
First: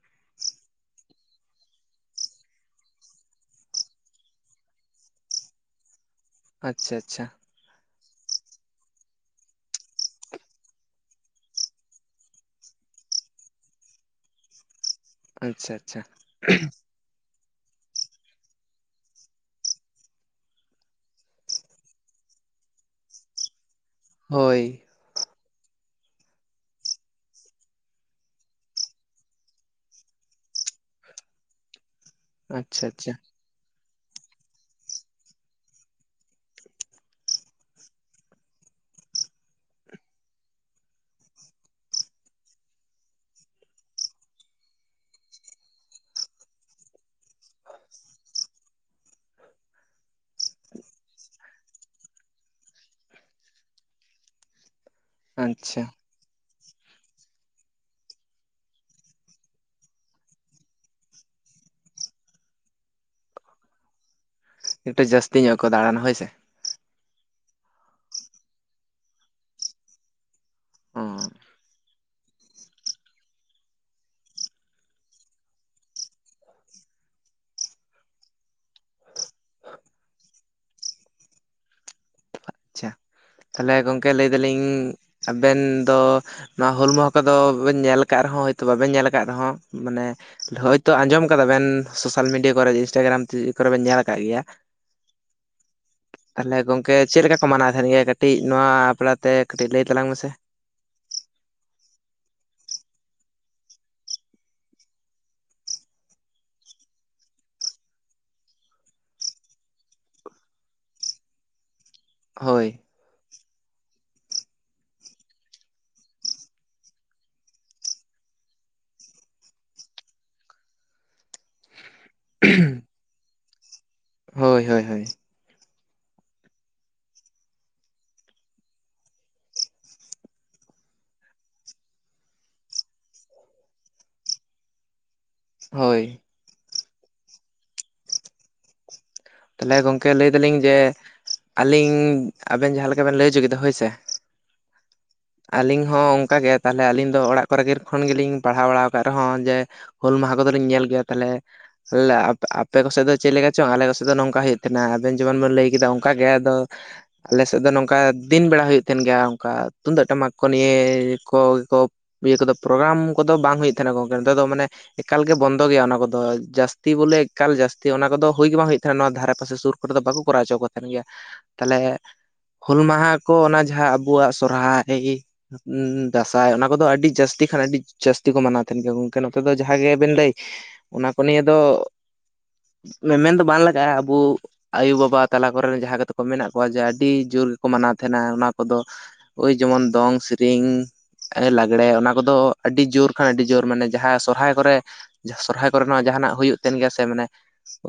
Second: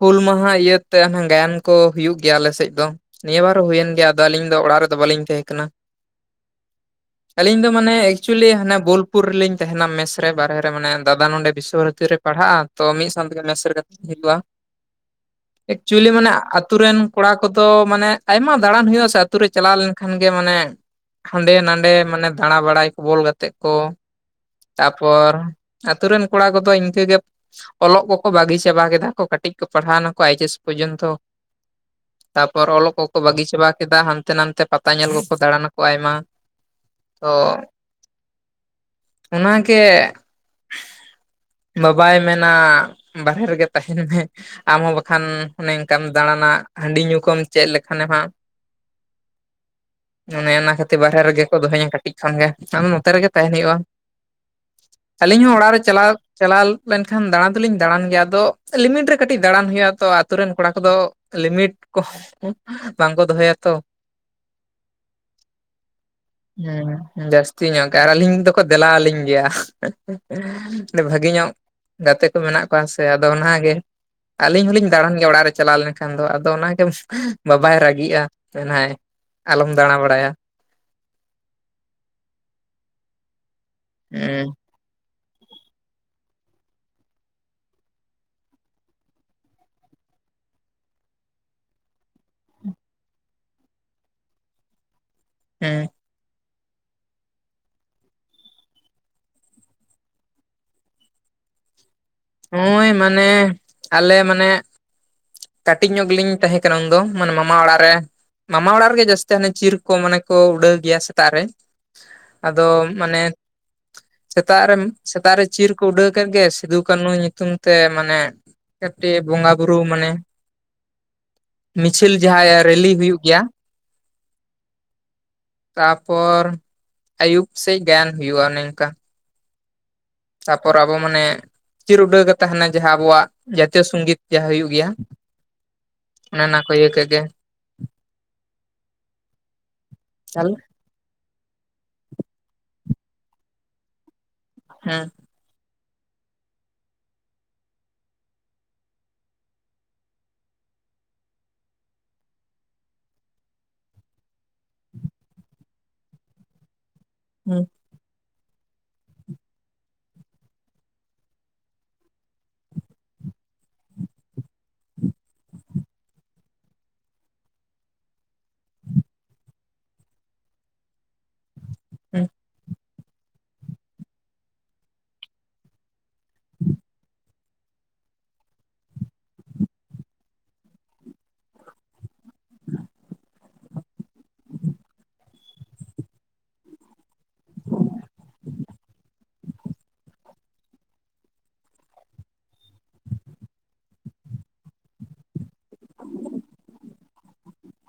ᱦᱩᱞ ᱢᱟᱦᱟ ᱤᱭᱟᱹᱛᱮ ᱦᱟᱱᱮ ᱜᱟᱭᱟᱱ ᱠᱚ ᱦᱩᱭᱩᱜ ᱜᱮᱭᱟ ᱟᱞᱮᱥᱮᱫ ᱫᱚ ᱱᱤᱭᱟᱹ ᱵᱟᱨ ᱦᱩᱭᱮᱱ ᱜᱮᱭᱟ ᱟᱫᱚ ᱟᱹᱞᱤᱧ ᱫᱚ ᱚᱲᱟᱜ ᱨᱮᱫᱚ ᱵᱟᱞᱤᱧ ᱛᱮᱦᱮᱸ ᱠᱟᱱᱟ ᱟᱪᱪᱷᱟ ᱟᱪᱪᱷᱟ ᱟᱹᱞᱤᱧ ᱫᱚ ᱢᱟᱱᱮ ᱮᱠᱪᱩᱭᱮᱞᱤ ᱦᱟᱱᱮ ᱵᱳᱞᱯᱩᱨ ᱨᱮᱞᱤᱧ ᱛᱟᱦᱮᱱᱟ ᱢᱮᱥ ᱨᱮ ᱵᱟᱦᱨᱮ ᱨᱮ ᱢᱟᱱᱮ ᱫᱟᱫᱟ ᱱᱚᱸᱰᱮ ᱵᱤᱥᱥᱚ ᱵᱷᱟᱨᱚᱛᱤ ᱨᱮ ᱯᱟᱲᱦᱟᱜᱼᱟ ᱛᱚ ᱢᱤᱫ ᱥᱟᱶ ᱛᱮᱜᱮ ᱞᱟᱥᱮᱥ ᱠᱟᱹᱯᱤᱭᱟᱛᱮᱫ ᱤᱧ ᱦᱤᱡᱩᱜᱼᱟ, ᱟᱪᱪᱷᱟ ᱟᱪᱪᱷᱟ ᱮᱠᱪᱩᱭᱮᱞᱤ ᱢᱟᱱᱮ ᱟᱛᱳ ᱨᱮᱱ ᱠᱚᱲᱟ ᱠᱚᱫᱚ ᱢᱟᱱᱮ ᱟᱭᱢᱟ ᱫᱟᱬᱟᱱ ᱦᱩᱭᱩᱜᱼᱟ ᱥᱮ ᱟᱹᱛᱩ ᱨᱮ ᱪᱟᱞᱟᱣ ᱞᱮᱱᱠᱷᱟᱱ ᱜᱮ ᱢᱟᱱᱮ ᱦᱟᱸᱰᱮ ᱱᱟᱰᱮ ᱢᱟᱱᱮ ᱫᱟᱬᱟ ᱵᱟᱲᱟᱭ ᱠᱚ ᱵᱚᱞ ᱜᱟᱛᱮᱜᱽ ᱠᱚ ᱦᱳᱭ ᱛᱟ ᱯᱚᱨ ᱟᱹᱛᱩ ᱨᱮᱱ ᱠᱚᱲᱟ ᱠᱚᱫᱚ ᱤᱱᱠᱟᱹ ᱜᱮ ᱚᱞᱚᱜ ᱠᱚᱠᱚ ᱵᱟᱹᱜᱤ ᱪᱟᱵᱟ ᱠᱮᱫᱟ ᱠᱚ ᱠᱟᱹᱴᱤᱡ ᱠᱚ ᱯᱟᱲᱦᱟᱣᱱᱟ ᱠᱚ ᱟᱭᱤᱪ ᱮᱥ ᱯᱚᱨᱡᱚᱱᱛᱚ [inaudible] ᱛᱟ ᱯᱚᱨ ᱚᱞᱚᱜ ᱟᱪᱪᱷᱟ ᱠᱚᱠᱚ ᱵᱟᱹᱜᱤ ᱪᱟᱵᱟ ᱠᱮᱫᱟ ᱦᱟᱱᱛᱮ ᱱᱟᱛᱮ ᱯᱟᱛᱟ ᱧᱮᱞ ᱠᱚᱠᱚ ᱫᱟᱬᱟᱱᱟ ᱠᱚ ᱟᱭᱢᱟ ᱛᱚ ᱚᱱᱟᱜᱮ ᱵᱟᱵᱟᱭ ᱢᱮᱱᱟ ᱵᱟᱦᱨᱮ ᱨᱮᱜᱮ ᱛᱟᱦᱮᱱ ᱢᱮ ᱟᱢᱦᱚᱸ ᱵᱟᱠᱷᱟᱱ ᱚᱱᱮ ᱚᱱᱠᱟᱢ ᱫᱟᱬᱟᱱᱟ ᱦᱟᱺᱰᱤ ᱧᱩ ᱠᱚᱢ ᱪᱮᱫ ᱞᱮᱠᱷᱟᱱᱮᱢ ᱦᱟᱸᱜ [inaudible] ᱚᱱᱮ ᱚᱱᱟ ᱠᱷᱟᱹᱛᱤᱨ ᱵᱟᱦᱨᱮ ᱨᱮᱜᱮ ᱠᱚ ᱫᱚᱦᱚᱧᱟ ᱠᱟᱹᱴᱤᱡ ᱠᱷᱚᱱᱜᱮ ᱱᱚᱛᱮ ᱨᱮᱜᱮ ᱛᱟᱦᱮᱱ ᱦᱩᱭᱩᱜᱼᱟ ᱟᱹᱞᱤᱧ ᱦᱚᱸ ᱚᱲᱟᱜ ᱨᱮ ᱟᱪᱪᱷᱟ ᱪᱟᱞᱟᱣ ᱪᱟᱞᱟᱣ ᱞᱮᱱᱠᱷᱟᱱ ᱫᱟᱬᱟᱱ ᱫᱚᱞᱤᱧ ᱫᱟᱬᱟᱱ ᱜᱮᱭᱟ ᱟᱫᱚ ᱞᱤᱢᱤᱴ ᱨᱮ ᱠᱟᱹᱴᱤᱡ ᱫᱟᱬᱟᱱ ᱦᱩᱭᱩᱜᱼᱟ ᱛᱚ ᱟᱛᱳ ᱨᱮᱱ ᱠᱚᱲᱟ ᱠᱚᱫᱚ ᱞᱤᱢᱤᱴ ᱠᱚ ᱵᱟᱝᱠᱚ ᱫᱚᱦᱚᱭᱟ ᱛᱚ ᱮᱴᱩ ᱡᱟᱹᱥᱛᱤ ᱧᱚᱜ ᱠᱚ ᱫᱟᱬᱟᱱᱟ ᱦᱳᱭ ᱥᱮ ᱩᱸ ᱦᱩᱸ ᱡᱟᱹᱥᱛᱤ ᱧᱚᱜ ᱜᱮ ᱟᱨ ᱟᱹᱞᱤᱧ ᱫᱚᱠᱚ ᱫᱮᱞᱟ ᱟᱹᱞᱤᱧ ᱜᱮᱭᱟ ᱚ ᱵᱷᱟᱹᱜᱤ ᱧᱚᱜ ᱜᱟᱛᱮ ᱠᱚ ᱢᱮᱱᱟᱜ ᱠᱚᱣᱟ ᱥᱮ ᱟᱫᱚ ᱚᱱᱟ ᱜᱮ ᱟᱹᱞᱤᱧ ᱦᱚᱞᱤᱧ ᱫᱟᱬᱟᱱ ᱜᱮᱭᱟ ᱚᱲᱟᱜ ᱨᱮ ᱪᱟᱞᱟᱣ ᱞᱮᱱᱠᱷᱟᱱ ᱫᱚ ᱟᱫᱚ ᱚᱱᱟᱜᱮ ᱵᱟᱵᱟᱭ ᱨᱟᱹᱜᱤᱜᱼᱟ ᱢᱮᱱᱟᱭ ᱟᱞᱚᱢ ᱫᱟᱬᱟ ᱵᱟᱲᱟᱭᱟ ᱟᱪᱪᱷᱟ ᱛᱟᱦᱞᱮ ᱜᱚᱝᱠᱮ ᱞᱟᱹᱭ ᱦᱩᱸ ᱫᱟᱞᱤᱧ ᱟᱵᱮᱱ ᱫᱚ ᱱᱚᱣᱟ ᱦᱩᱞ ᱢᱚᱦᱟ ᱠᱚᱫᱚ ᱵᱮᱱ ᱧᱮᱞ ᱟᱠᱟᱫ ᱨᱮᱦᱚᱸ ᱦᱚᱭᱛᱳ ᱵᱟᱵᱮᱱ ᱧᱮᱞ ᱟᱠᱟᱫ ᱨᱮᱦᱚᱸ ᱢᱟᱱᱮ ᱦᱳᱭᱛᱚ ᱟᱸᱡᱚᱢ ᱠᱟᱫᱟ ᱵᱮᱱ ᱥᱳᱥᱟᱞ ᱢᱤᱰᱤᱭᱟ ᱠᱚᱨᱮ ᱤᱱᱥᱴᱟᱜᱨᱟᱢ ᱠᱚᱨᱮ ᱵᱮᱱ ᱧᱮᱞ ᱟᱠᱟᱫ ᱜᱮᱭᱟ [inaudible] ᱮᱸ ᱛᱟᱦᱞᱮ ᱜᱚᱝᱠᱮ ᱪᱮᱫ ᱞᱮᱠᱟ ᱠᱚ ᱢᱟᱱᱟᱣ ᱛᱟᱦᱮᱱ ᱜᱮᱭᱟ ᱠᱟᱹᱴᱤᱡ ᱱᱚᱣᱟ ᱟᱯᱲᱟᱛᱮ ᱠᱟᱹᱴᱤᱡ ᱞᱟᱹᱭ ᱛᱟᱞᱟᱝ ᱢᱮᱥᱮ ᱦᱳᱭ ᱢᱟᱱᱮ ᱟᱞᱮ ᱢᱟᱱᱮ ᱠᱟᱹᱴᱤᱡ ᱧᱚᱜ ᱜᱮᱞᱤᱧ ᱛᱟᱦᱮᱸ ᱠᱟᱱᱟ ᱩᱱ ᱫᱚ ᱢᱟᱱᱮ ᱢᱟᱢᱟ ᱚᱲᱟᱜ ᱨᱮ ᱢᱟᱢᱟ ᱚᱲᱟᱜ ᱨᱮᱜᱮ ᱡᱟᱹᱥᱛᱤ ᱦᱟᱱᱮ ᱪᱤᱨ ᱠᱚ ᱢᱟᱱᱮ ᱠᱚ ᱩᱰᱟᱹᱣ ᱜᱮᱭᱟ ᱥᱮᱛᱟᱜ ᱨᱮ ᱟᱫᱚ ᱦᱳᱭ ᱢᱟᱱᱮ ᱥᱮᱛᱟᱜ ᱨᱮ ᱥᱮᱛᱟᱜ ᱨᱮ ᱪᱤᱨ ᱠᱚ ᱩᱰᱟᱹᱣ ᱠᱮᱫ ᱜᱮ ᱥᱤᱫᱩ ᱠᱟᱹᱱᱩ ᱧᱩᱛᱩᱢ ᱛᱮ ᱢᱟᱱᱮ ᱠᱟᱹᱴᱤᱡ ᱵᱚᱸᱜᱟ ᱵᱩᱨᱩ ᱢᱟᱱᱮ ᱢᱤᱪᱷᱤᱞ ᱡᱟᱦᱟᱸ ᱨᱮᱞᱤ ᱦᱩᱭᱩᱜ ᱜᱮᱭᱟ ᱦᱳᱭ ᱦᱳᱭ ᱦᱳᱭ ᱛᱟᱯᱚᱨ ᱟᱭᱩᱵ ᱥᱮᱡᱽ ᱜᱟᱭᱟᱱ ᱦᱩᱭᱩᱜᱼᱟ ᱱᱮᱝᱠᱟ ᱛᱟᱯᱚᱨ ᱟᱵᱚ ᱢᱟᱱᱮ ᱪᱤᱨ ᱩᱰᱟᱹᱣ ᱜᱮ ᱛᱟᱦᱮᱱᱟ ᱡᱟᱦᱟᱸ ᱟᱵᱚᱣᱟᱜ ᱡᱟᱛᱤᱭᱚ ᱥᱚᱝᱜᱤᱛ ᱡᱟᱦᱟᱸ ᱦᱩᱭᱩᱜ ᱜᱮᱭᱟ ᱦᱳᱭ ᱚᱱᱟ ᱱᱟ ᱠᱟᱹᱭ ᱠᱮᱜ ᱜᱮ ᱛᱟᱦᱚᱞᱮ ᱜᱚᱝᱠᱮ ᱞᱟᱹᱭ ᱛᱟᱦᱚᱞᱮ ᱫᱟᱞᱤᱧ ᱡᱮ ᱟᱹᱞᱤᱧ ᱟᱵᱮᱱ ᱡᱟᱦᱟᱸᱦᱞᱮᱠᱟ ᱵᱮᱱ ᱞᱟᱹᱭ ᱦᱚᱪᱚ ᱠᱮᱫᱟ ᱦᱳᱭᱥᱮ ᱦᱮᱸ ᱟᱹᱞᱤᱧ ᱦᱚᱸ ᱚᱱᱠᱟ ᱜᱮ ᱛᱟᱦᱚᱞᱮ ᱟᱹᱞᱤᱧ ᱫᱚ ᱚᱲᱟᱜ ᱠᱚᱨᱮ ᱜᱤᱨ ᱠᱷᱚᱱ ᱜᱮᱞᱤᱧ ᱯᱟᱲᱦᱟᱣ ᱵᱟᱲᱟᱣ ᱠᱟᱜ ᱨᱮᱦᱚᱸ ᱡᱮ ᱦᱩᱞ ᱢᱟᱦᱟ ᱠᱚᱫᱚᱞᱤᱧ ᱧᱮᱞ ᱜᱮᱭᱟ ᱛᱟᱦᱚᱞᱮ ᱟᱯ ᱟᱯᱮ ᱠᱚᱥᱮᱫ ᱫᱚ ᱪᱮᱫ ᱞᱮᱠᱟ ᱪᱚᱝ ᱟᱞᱮ ᱠᱚ ᱥᱮ ᱱᱚᱝᱠᱟ ᱦᱩᱭᱩᱜ ᱛᱦᱮᱱᱟ ᱟᱵᱮᱱ ᱡᱮᱢᱚᱱ ᱵᱚᱱ ᱞᱟᱹᱭ ᱠᱮᱫᱟ ᱚᱱᱠᱟ ᱜᱮ ᱟᱫᱚ ᱟᱞᱮ ᱥᱮᱫ ᱦᱩᱸ ᱫᱚ ᱱᱚᱝ ᱚᱱᱠᱟ ᱫᱤᱱ ᱵᱮᱲᱟ ᱦᱩᱭᱩᱜ ᱛᱟᱦᱮᱱ ᱜᱮᱭᱟ ᱚᱱᱠᱟ ᱛᱩᱢᱫᱟᱹᱜ ᱴᱟᱢᱟᱠ ᱠᱚ ᱱᱤᱭᱮ ᱠᱚ ᱠᱚ ᱤᱭᱟᱹ ᱠᱚᱫᱚ ᱯᱨᱳᱜᱽᱨᱟᱢ ᱠᱚᱫᱚ ᱵᱟᱝ ᱦᱩᱭᱩᱜ ᱛᱟᱦᱮᱱᱟ ᱜᱚᱢᱠᱮ ᱱᱚᱛᱮ ᱫᱚ ᱢᱟᱱᱮ ᱮᱠᱟᱞ ᱜᱮ ᱵᱚᱱᱫᱚ ᱜᱮᱭᱟ ᱚᱱᱟ ᱠᱚᱫᱚ ᱡᱟᱹᱥᱛᱤ ᱵᱚᱞᱮ ᱮᱠᱟᱞ ᱡᱟᱹᱥᱛᱤ ᱚᱱᱟ ᱠᱚᱫᱚ ᱦᱩᱭ ᱜᱮ ᱵᱟᱝ ᱦᱩᱭᱩᱜ ᱱᱚᱶᱟ ᱫᱷᱟᱨᱮ ᱯᱟᱥᱮ ᱥᱩᱨ ᱠᱚᱨᱮ ᱫᱚ ᱵᱟᱠᱚ ᱠᱚᱨᱟᱣ ᱦᱚᱪᱚ ᱠᱚ ᱛᱟᱦᱮᱱ ᱜᱮᱭᱟ ᱛᱟᱦᱚᱞᱮ ᱦᱩᱸ ᱦᱩᱞ ᱢᱟᱦᱟ ᱠᱚ ᱚᱱᱟ ᱡᱟᱦᱟᱸ ᱟᱵᱚᱣᱟᱜ ᱥᱚᱨᱦᱟᱭ ᱚᱸ ᱫᱟᱸᱥᱟᱭ ᱚᱱᱟ ᱠᱚᱫᱚ ᱟᱹᱰᱤ ᱡᱟᱹᱥᱛᱤ ᱠᱷᱟᱱ ᱟᱹᱰᱤ ᱡᱟᱹᱥᱛᱤ ᱠᱚ ᱢᱟᱱᱟᱣ ᱛᱟᱦᱮᱱ ᱜᱮᱭᱟ ᱜᱚᱢᱠᱮ ᱱᱚᱛᱮ ᱫᱚ ᱡᱟᱦᱟᱸ ᱜᱮᱵᱤᱱ ᱞᱟᱹᱭ ᱚᱱᱟ ᱠᱚ ᱱᱤᱭᱟᱹ ᱫᱚ ᱢᱮᱢᱮᱱ ᱫᱚ ᱵᱟᱝ ᱞᱟᱜᱟᱜᱼᱟ ᱟᱵᱚ ᱟᱭᱳᱼᱵᱟᱵᱟ ᱛᱟᱞᱟ ᱠᱚᱨᱮᱱ ᱡᱟᱦᱟᱸ ᱠᱟᱛᱮ ᱠᱚ ᱢᱮᱱᱟᱜ ᱠᱚᱣᱟ ᱡᱮ ᱟᱹᱰᱤ ᱡᱳᱨ ᱜᱮᱠᱚ ᱢᱟᱱᱟᱣ ᱛᱟᱦᱮᱱᱟ ᱚᱱᱟ ᱠᱚᱫᱚ ᱳᱭ ᱡᱮᱢᱚᱱ ᱫᱚᱝ ᱥᱮᱨᱤᱧ ᱞᱟᱸᱜᱽᱲᱮ ᱚᱱᱟ ᱠᱚᱫᱚ ᱟᱹᱰᱤ ᱡᱳᱨ ᱠᱷᱟᱱ ᱟᱹᱰᱤ ᱡᱳᱨ ᱢᱟᱱᱮ ᱡᱟᱦᱟᱸ ᱥᱚᱨᱦᱟᱭ ᱠᱚᱨᱮ ᱥᱚᱨᱦᱟᱭ ᱛᱟᱯᱚᱨᱮ ᱱᱚᱣᱟ ᱡᱟᱦᱟᱱᱟᱜ ᱦᱩᱭᱩᱜ ᱛᱟᱦᱮᱸ ᱜᱮᱭᱟ ᱥᱮ ᱢᱟᱱᱮ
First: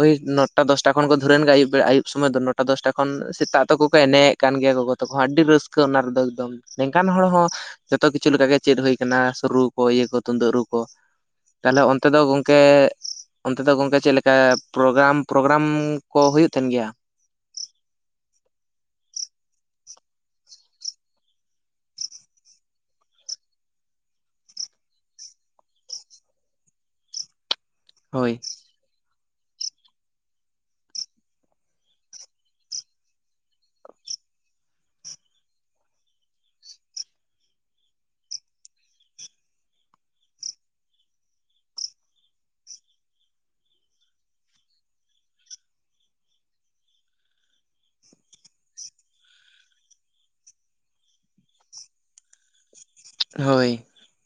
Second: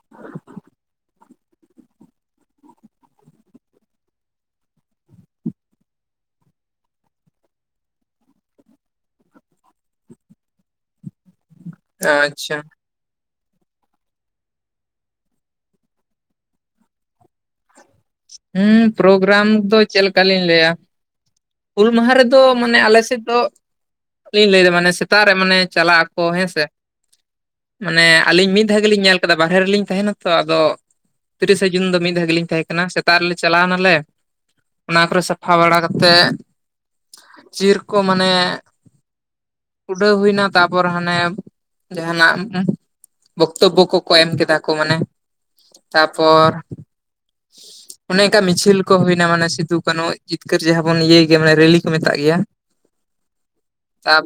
ᱳᱭ ᱱᱚ ᱱᱚᱴᱟ ᱫᱚᱥᱴᱟ ᱠᱷᱚᱱ ᱠᱚ ᱫᱷᱩᱨᱟᱹᱱ ᱜᱮ ᱟᱭᱩᱵ ᱟᱭᱩ ᱵᱮ ᱥᱚᱢᱚᱭ ᱫᱚ ᱱᱚᱴᱟ ᱫᱚᱥᱴᱟ ᱠᱷᱚᱱ ᱥᱮᱛᱟᱜ ᱛᱠᱚ ᱮᱱᱮᱡᱮᱫ ᱠᱟᱱ ᱜᱮᱭᱟ ᱜᱚᱟᱠᱚ ᱦᱚᱸ ᱟᱹᱰᱤ ᱨᱟᱹᱥ ᱟᱹᱠᱟᱹ ᱚᱱᱟ ᱨᱮᱫᱚ ᱮᱠᱫᱚᱢ ᱱᱤᱝᱠᱟᱱ ᱦᱚᱲ ᱦᱚᱸ ᱡᱚᱛᱚ ᱠᱤᱪᱷᱩ ᱞᱮᱠᱟᱜᱮ ᱪᱮᱫ ᱦᱩᱭ ᱟᱠᱟᱱᱟ ᱨᱩ ᱠᱚ ᱤᱭᱟᱹ ᱠᱚ ᱛᱩᱢᱫᱟᱹᱜ ᱨᱩ ᱠᱚ ᱛᱟᱦᱚᱞᱮ ᱚᱱᱛᱮ ᱫᱚ ᱟᱪᱪᱷᱟ ᱜᱚᱝᱠᱮ ᱚᱱᱛᱮ ᱫᱚ ᱜᱚᱝᱠᱮ ᱪᱮᱫ ᱞᱮᱠᱟ ᱯᱨᱳᱜᱽᱨᱟᱢ? ᱯᱨᱳᱜᱽᱨᱟᱢ ᱠᱚ ᱦᱩᱭᱩᱜ ᱛᱟᱦᱮᱱ ᱜᱮᱭᱟ ᱦᱮᱸ ᱯᱨᱳᱜᱽᱨᱟᱢ ᱫᱚ ᱪᱮᱫᱠᱟ ᱞᱤᱧ ᱞᱟᱹᱭᱟ? ᱦᱩᱞ ᱢᱟᱦᱟ ᱨᱮᱫᱚ ᱢᱟᱱᱮ ᱟᱞᱮ ᱥᱮᱫ ᱫᱚ ᱞᱟᱹᱭ ᱫᱟ ᱢᱟᱱᱮ ᱥᱮᱛᱟᱜ ᱨᱮ ᱢᱟᱱᱮ ᱪᱟᱞᱟᱜ ᱟᱠᱚ ᱦᱮᱸᱥᱮ ᱢᱟᱱᱮ ᱦᱳᱭ ᱟᱹᱞᱤᱧ ᱢᱤᱫ ᱢᱤᱫ ᱫᱷᱟᱣ ᱜᱮᱞᱤᱧ ᱧᱮᱞ ᱠᱟᱫᱟ ᱵᱟᱨᱦᱮ ᱨᱮᱞᱤᱧ ᱛᱟᱦᱮᱱᱟ ᱛᱚ ᱟᱫᱚ ᱛᱤᱨᱤᱥᱮ ᱡᱩᱱ ᱫᱚ ᱢᱤᱫ ᱫᱷᱟᱣ ᱜᱮᱞᱤᱧ ᱛᱟᱦᱮᱸ ᱠᱟᱱᱟ ᱥᱮᱜ ᱥᱮᱛᱟᱜ ᱨᱮᱞᱮ ᱪᱟᱞᱟᱣ ᱱᱟᱞᱮ ᱚᱱᱟ ᱠᱚᱨᱮ ᱥᱟᱯᱷᱟ ᱵᱟᱲᱟ ᱠᱟᱛᱮᱜ ᱪᱤᱨ ᱠᱚ ᱢᱟᱱᱮ ᱩᱰᱟᱹᱣ ᱦᱩᱭᱱᱟ ᱛᱟᱯᱚᱨ ᱦᱟᱱᱮ ᱡᱟᱦᱟᱱᱟᱜ ᱩᱸ ᱵᱚᱠᱛᱚ ᱵᱚ ᱠᱚᱠᱚ ᱮᱢ ᱠᱮᱫᱟ ᱠᱚ ᱢᱟᱱᱮ ᱛᱟᱯᱚᱨ ᱚᱱᱮ ᱚᱱᱠᱟ ᱢᱤᱪᱷᱤᱞ ᱠᱚ ᱦᱩᱭᱱᱟ ᱢᱟᱱᱮ ᱥᱤᱫᱩ ᱠᱟᱹᱱᱦᱩ ᱡᱤᱛᱠᱟᱹᱨ ᱡᱟᱦᱟᱸ ᱵᱚᱱ ᱤᱭᱟᱹᱭ ᱜᱮᱭᱟ ᱢᱟᱱᱮ ᱨᱮᱞᱤ ᱠᱚ ᱢᱮᱛᱟᱜ ᱜᱮᱭᱟ ᱦᱳᱭ [inaudible] ᱛᱟᱯ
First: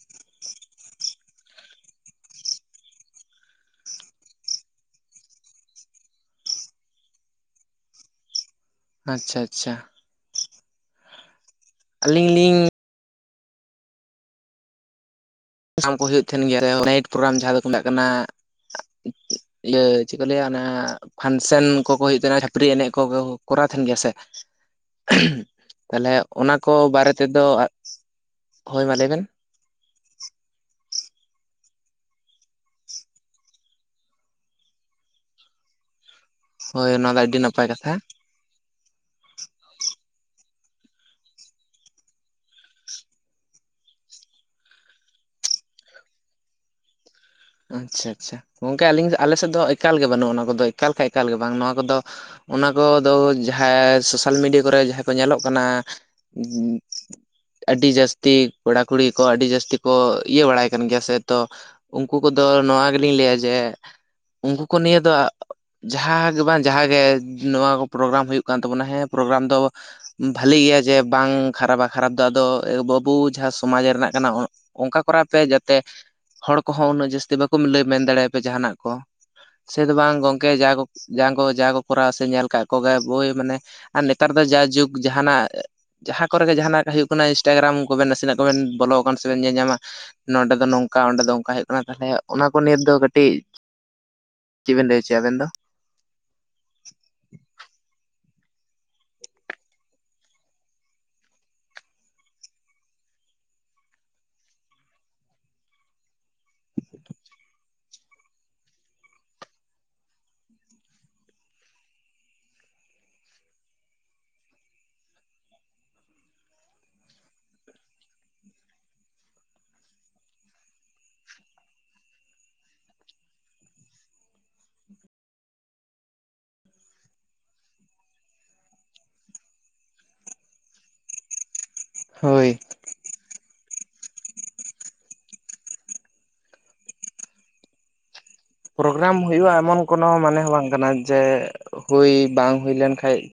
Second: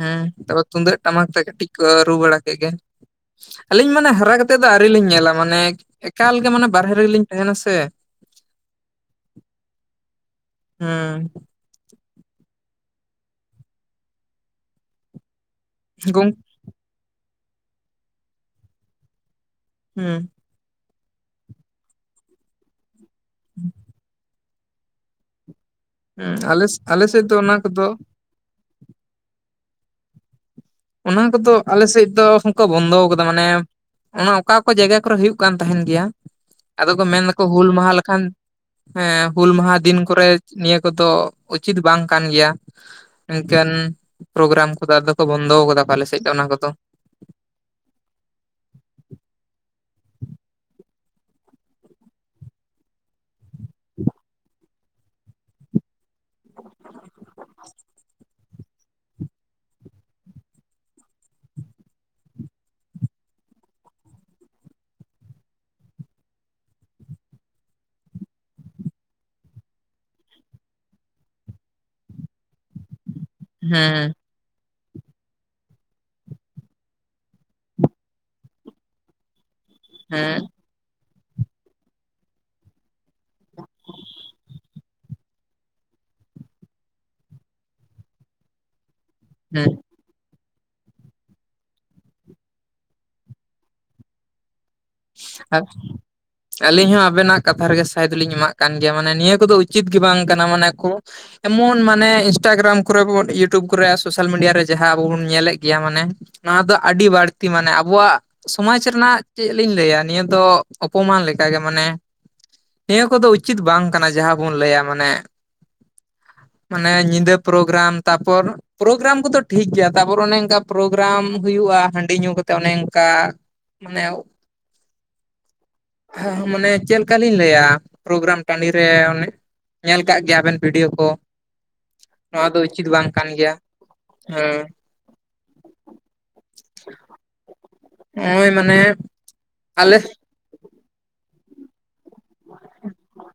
ᱦᱮᱸ ᱛᱟᱯᱚᱨ ᱛᱩᱢᱫᱟᱹᱜ ᱴᱟᱢᱟᱠ ᱛᱮ ᱠᱟᱹᱴᱤᱡ ᱠᱚ ᱨᱩ ᱵᱟᱲᱟ ᱠᱮᱜ ᱜᱮ ᱟᱹᱞᱤᱧ ᱢᱟᱱᱮ ᱦᱟᱨᱟ ᱠᱟᱛᱮᱫ ᱫᱚ ᱟᱹᱣᱨᱤ ᱞᱤᱧ ᱧᱮᱞᱟ ᱢᱟᱱᱮ ᱮᱠᱟᱞᱜᱮ ᱢᱟᱱᱮ ᱵᱟᱨᱦᱮ ᱨᱮᱞᱤᱧ ᱛᱟᱦᱮᱱᱟ ᱥᱮ ᱟᱪᱪᱷᱟ ᱟᱪᱪᱷᱟ ᱦᱩᱸ ᱟᱹᱞᱤᱧ ᱞᱤᱧ [unintelligible] ᱠᱚ ᱦᱩᱭᱩᱜ ᱜᱚᱝ ᱛᱟᱦᱮᱱ ᱜᱮᱭᱟ ᱱᱟᱭᱤᱴ ᱯᱨᱳᱜᱨᱟᱢ ᱡᱟᱦᱟᱸ ᱫᱚᱠᱚ ᱢᱮᱛᱟᱜ ᱠᱟᱱᱟ ᱤᱭᱟᱹ ᱪᱮᱫ ᱦᱩᱸ ᱠᱚ ᱞᱟᱹᱭᱟ ᱚᱱᱟ ᱯᱷᱟᱱᱥᱮᱱ ᱠᱚᱠᱚ ᱦᱩᱭᱩᱜ ᱛᱟᱦᱮᱱᱟ ᱯᱷᱟᱜ ᱠᱷᱩᱯᱨᱤ ᱮᱱᱮᱡ ᱠᱚ ᱠᱚᱨᱟᱣ ᱛᱟᱦᱮᱱ ᱜᱮᱭᱟ ᱥᱮ ᱛᱟᱦᱚᱞᱮ ᱦᱩᱸ ᱚᱱᱟ ᱟᱞᱮ ᱠᱚ ᱟᱞᱮ ᱵᱟᱨᱮ ᱥᱮᱫ ᱫᱚ ᱛᱮᱫᱚ ᱚᱱᱟ ᱠᱚᱫᱚ ᱦᱳᱭ ᱢᱟ ᱞᱟᱹᱭ ᱵᱮᱱ ᱚᱱᱟ ᱠᱚᱫᱚ ᱟᱞᱮ ᱥᱮᱫ ᱫᱚ ᱠᱚ ᱵᱚᱱᱫᱚ ᱠᱟᱫᱟ ᱢᱟᱱᱮ ᱚᱱᱟ ᱚᱠᱟ ᱚᱠᱟ ᱡᱟᱭᱜᱟ ᱠᱚᱨᱮ ᱦᱩᱭᱩᱜ ᱠᱟᱱ ᱛᱟᱦᱮᱱ ᱜᱮᱭᱟ᱾ ᱟᱫᱚ ᱦᱳᱭ ᱠᱚ ᱚᱱᱟ ᱫᱚ ᱢᱮᱱ ᱟᱹᱰᱤ ᱫᱟᱠᱚ ᱱᱟᱯᱟᱭ ᱦᱩᱞ ᱠᱟᱛᱷᱟ ᱢᱟᱦᱟ ᱞᱮᱠᱷᱟᱱ ᱦᱮᱸ ᱦᱩᱞ ᱢᱟᱦᱟ ᱫᱤᱱ ᱠᱚᱨᱮ ᱱᱤᱭᱟᱹ ᱠᱚᱫᱚ ᱩᱪᱤᱛ ᱵᱟᱝ ᱠᱟᱱ ᱜᱮᱭᱟ᱾ ᱤᱠᱟᱱ ᱯᱨᱳᱜᱽᱨᱟᱢ ᱠᱚᱫᱚ ᱟᱫᱚ ᱠᱚ ᱵᱚᱱᱫᱚ ᱟᱠᱟᱫᱟ ᱯᱟᱞᱮᱥᱮᱫ ᱫᱚ ᱚᱱᱟ ᱠᱚᱫᱚ ᱟᱪᱷᱟ ᱟᱪᱷᱟ ᱜᱚᱝᱠᱮ ᱟᱞᱤᱧ ᱟᱞᱮ ᱥᱮᱫ ᱫᱚ ᱮᱠᱟᱞ ᱜᱮ ᱵᱟᱹᱱᱩᱜᱼᱟ ᱚᱱᱟ ᱠᱚᱫᱚ ᱮᱠᱟᱞ ᱠᱷᱟᱡ ᱮᱠᱟᱞ ᱜᱮ ᱵᱟᱝ ᱱᱚᱶᱟ ᱠᱚᱫᱚ ᱚᱱᱟ ᱠᱚᱫᱚ ᱡᱟᱦᱟᱸ ᱥᱳᱥᱟᱞ ᱢᱤᱰᱤᱭᱟ ᱠᱚᱨᱮ ᱡᱟᱦᱟᱸᱭ ᱠᱚ ᱧᱮᱞᱚᱜ ᱠᱟᱱᱟ ᱟᱹᱰᱤ ᱡᱟᱹᱥᱛᱤ ᱠᱚᱲᱟ ᱠᱩᱲᱤ ᱠᱚ ᱟᱹᱰᱤ ᱡᱟᱹᱥᱛᱤ ᱠᱚ ᱤᱭᱟᱹ ᱵᱟᱲᱟᱭ ᱠᱟᱱ ᱜᱮᱭᱟ ᱥᱮ ᱛᱚ ᱩᱱᱠᱩ ᱠᱚᱫᱚ ᱱᱚᱣᱟ ᱜᱮᱞᱤᱧ ᱞᱟᱹᱭᱟ, ᱡᱮ ᱩᱱᱠᱩ ᱠᱚ ᱱᱤᱭᱟᱹ ᱫᱚ ᱡᱟᱦᱟᱸ ᱜᱮ ᱵᱟᱝ ᱡᱟᱦᱟᱸ ᱜᱮ ᱱᱚᱣᱟ ᱠᱚ ᱯᱚᱨᱜᱨᱟᱢ ᱦᱩᱭᱩᱜ ᱠᱟᱱ ᱛᱟᱵᱚᱱᱟ ᱦᱮᱸ ᱯᱚᱨᱜᱨᱟᱢ ᱫᱚ ᱵᱷᱟᱹᱞᱤ ᱜᱮᱭᱟ ᱡᱮ ᱵᱟᱝ ᱠᱷᱟᱨᱟᱯᱟ ᱠᱷᱟᱨᱟᱯ ᱫᱚ ᱟᱫᱚ ᱵᱟᱹᱵᱩ ᱡᱟᱦᱟᱸ ᱥᱚᱢᱟᱡ ᱦᱮᱸ ᱨᱮᱱᱟᱜ ᱠᱟᱱᱟ ᱚᱱᱠᱟ ᱠᱚᱨᱟᱣ ᱯᱮ ᱡᱮᱛᱮ ᱦᱚᱸ ᱩᱱᱟᱹᱜ ᱡᱟᱹᱥᱛᱤ ᱵᱟᱠᱚ ᱞᱟᱹᱭ ᱢᱮᱱ ᱫᱟᱲᱮᱭᱟᱜ ᱯᱮ ᱡᱟᱦᱟᱱᱟᱜ ᱠᱚ ᱥᱮ ᱫᱚ ᱵᱟᱝ ᱦᱮᱸ ᱜᱚᱝᱠᱮ ᱡᱟ ᱠᱚ ᱡᱟ ᱠᱚ ᱠᱚᱨᱟᱣᱟ ᱥᱮ ᱧᱮᱞ ᱠᱟᱜ ᱠᱚᱜᱮ ᱵᱚᱭ ᱢᱟᱱᱮ ᱟᱨ ᱱᱮᱛᱟᱨ ᱫᱚ ᱡᱟᱭ ᱡᱩᱜ ᱡᱟᱦᱟᱱᱟᱜ ᱡᱟᱦᱟᱸ ᱠᱚᱨᱮ ᱜᱮ ᱡᱟᱦᱟᱱᱟᱜ ᱦᱩᱭᱩᱜ ᱠᱟᱱᱟ ᱤᱱᱥᱴᱟᱜᱨᱟᱢ ᱠᱚᱵᱤᱱ ᱱᱟᱥᱮᱱᱟᱜ ᱠᱚᱵᱤᱱ ᱵᱚᱞᱚ ᱥᱮᱵᱮᱱ ᱧᱮᱞ ᱦᱮᱸ ᱧᱟᱢᱟ ᱱᱚᱰᱮ ᱫᱚ ᱱᱚᱝᱠᱟ ᱚᱰᱮ ᱫᱚ ᱚᱝᱠᱟ ᱦᱩᱭᱩᱜ ᱠᱟᱱᱟ ᱛᱟᱦᱚᱞᱮ ᱚᱱᱟ ᱠᱚ ᱱᱤᱛ ᱫᱚ ᱠᱟᱹᱴᱤᱡ ᱪᱮᱫ ᱵᱮᱱ ᱞᱟᱹᱭ ᱦᱚᱪᱚᱭᱟ ᱟᱵᱮᱱ ᱫᱚ [unintelligible] ᱟᱹᱞᱤᱧ ᱦᱚᱸ ᱟᱵᱤᱱᱟᱜ ᱠᱟᱛᱷᱟ ᱨᱮᱜᱮ ᱥᱟᱭ ᱫᱚᱞᱤᱧ ᱮᱢᱟᱜ ᱠᱟᱱ ᱜᱮᱭᱟ ᱢᱟᱱᱮ ᱱᱤᱭᱟᱹ ᱠᱚᱫᱚ ᱩᱪᱤᱛ ᱜᱮ ᱵᱟᱝ ᱠᱟᱱᱟ ᱢᱟᱱᱮ ᱠᱩ ᱮᱢᱚᱱ ᱢᱟᱱᱮ ᱤᱱᱥᱴᱟᱜᱨᱟᱢ ᱠᱚᱨᱮ ᱵᱚᱱ ᱤᱭᱩᱴᱩᱵᱽ ᱠᱚᱨᱮ ᱥᱚᱥᱟᱞ ᱢᱤᱰᱤᱭᱟ ᱨᱮ ᱡᱟᱦᱟᱸ ᱟᱵᱚ ᱵᱚᱱ ᱧᱮᱞᱮᱫ ᱜᱮᱭᱟ ᱢᱟᱱᱮ ᱱᱚᱣᱟ ᱫᱚ ᱟᱰᱤ ᱵᱟᱲᱛᱤ ᱢᱟᱱᱮ ᱟᱵᱚᱣᱟᱜ ᱥᱚᱢᱟᱡ ᱨᱮᱱᱟᱜ ᱪᱮᱫ ᱞᱤᱧ ᱞᱟᱹᱭᱟ ᱱᱤᱭᱟᱹ ᱫᱚ ᱚᱯᱚᱢᱟᱱ ᱞᱮᱠᱟ ᱜᱮ ᱢᱟᱱᱮ ᱱᱤᱭᱟᱹ ᱠᱚᱫᱚ ᱩᱪᱤᱛ ᱵᱟᱝ ᱠᱟᱱᱟ ᱡᱟᱦᱟᱸ ᱵᱚᱱ ᱞᱟᱹᱭᱟ ᱢᱟᱱᱮ ᱢᱟᱱᱮ ᱧᱤᱫᱟᱹ ᱯᱨᱚᱜᱨᱟᱢ ᱛᱟᱯᱚᱨ ᱯᱨᱚᱜᱨᱟᱢ ᱠᱚᱫᱚ ᱴᱷᱤᱠ ᱜᱮᱭᱟ ᱛᱟᱨᱯᱚᱨᱮ ᱚᱱᱮ ᱚᱱᱠᱟ ᱯᱨᱚᱜᱨᱟᱢ ᱦᱩᱭᱩᱜᱼᱟ ᱦᱟᱺᱰᱤ ᱧᱩ ᱠᱟᱛᱮᱫ ᱚᱱᱮ ᱚᱱᱠᱟ ᱢᱟᱱᱮ ᱦᱮᱸ ᱢᱟᱱᱮ ᱪᱮᱫ ᱞᱮᱠᱟ ᱞᱤᱧ ᱞᱟᱹᱭᱟ ᱯᱨᱚᱜᱨᱟᱢ ᱴᱟᱺᱰᱤ ᱨᱮ ᱚᱱᱮ ᱧᱮᱞ ᱠᱟᱜ ᱜᱮᱭᱟ ᱵᱤᱱ ᱵᱷᱤᱰᱤᱭᱚ ᱠᱚ ᱱᱚᱣᱟ ᱦᱳᱭ ᱫᱚ ᱩᱪᱤᱛ ᱵᱟᱝ ᱠᱟᱱ ᱜᱮᱭᱟ ᱦᱚᱸ [inaudible] ᱱᱚᱜᱼᱚᱭ ᱢᱟᱱᱮ ᱯᱨᱚᱜᱨᱟᱢ ᱦᱩᱭᱩᱜᱼᱟ ᱮᱢᱚᱱ ᱟᱞᱮ ᱠᱚᱱᱚ ᱢᱟᱱᱮ ᱦᱚᱸ ᱵᱟᱝ ᱠᱟᱱᱟ ᱡᱮ ᱦᱩᱭ ᱵᱟᱝ ᱦᱩᱭ ᱞᱮᱱᱠᱷᱟᱡ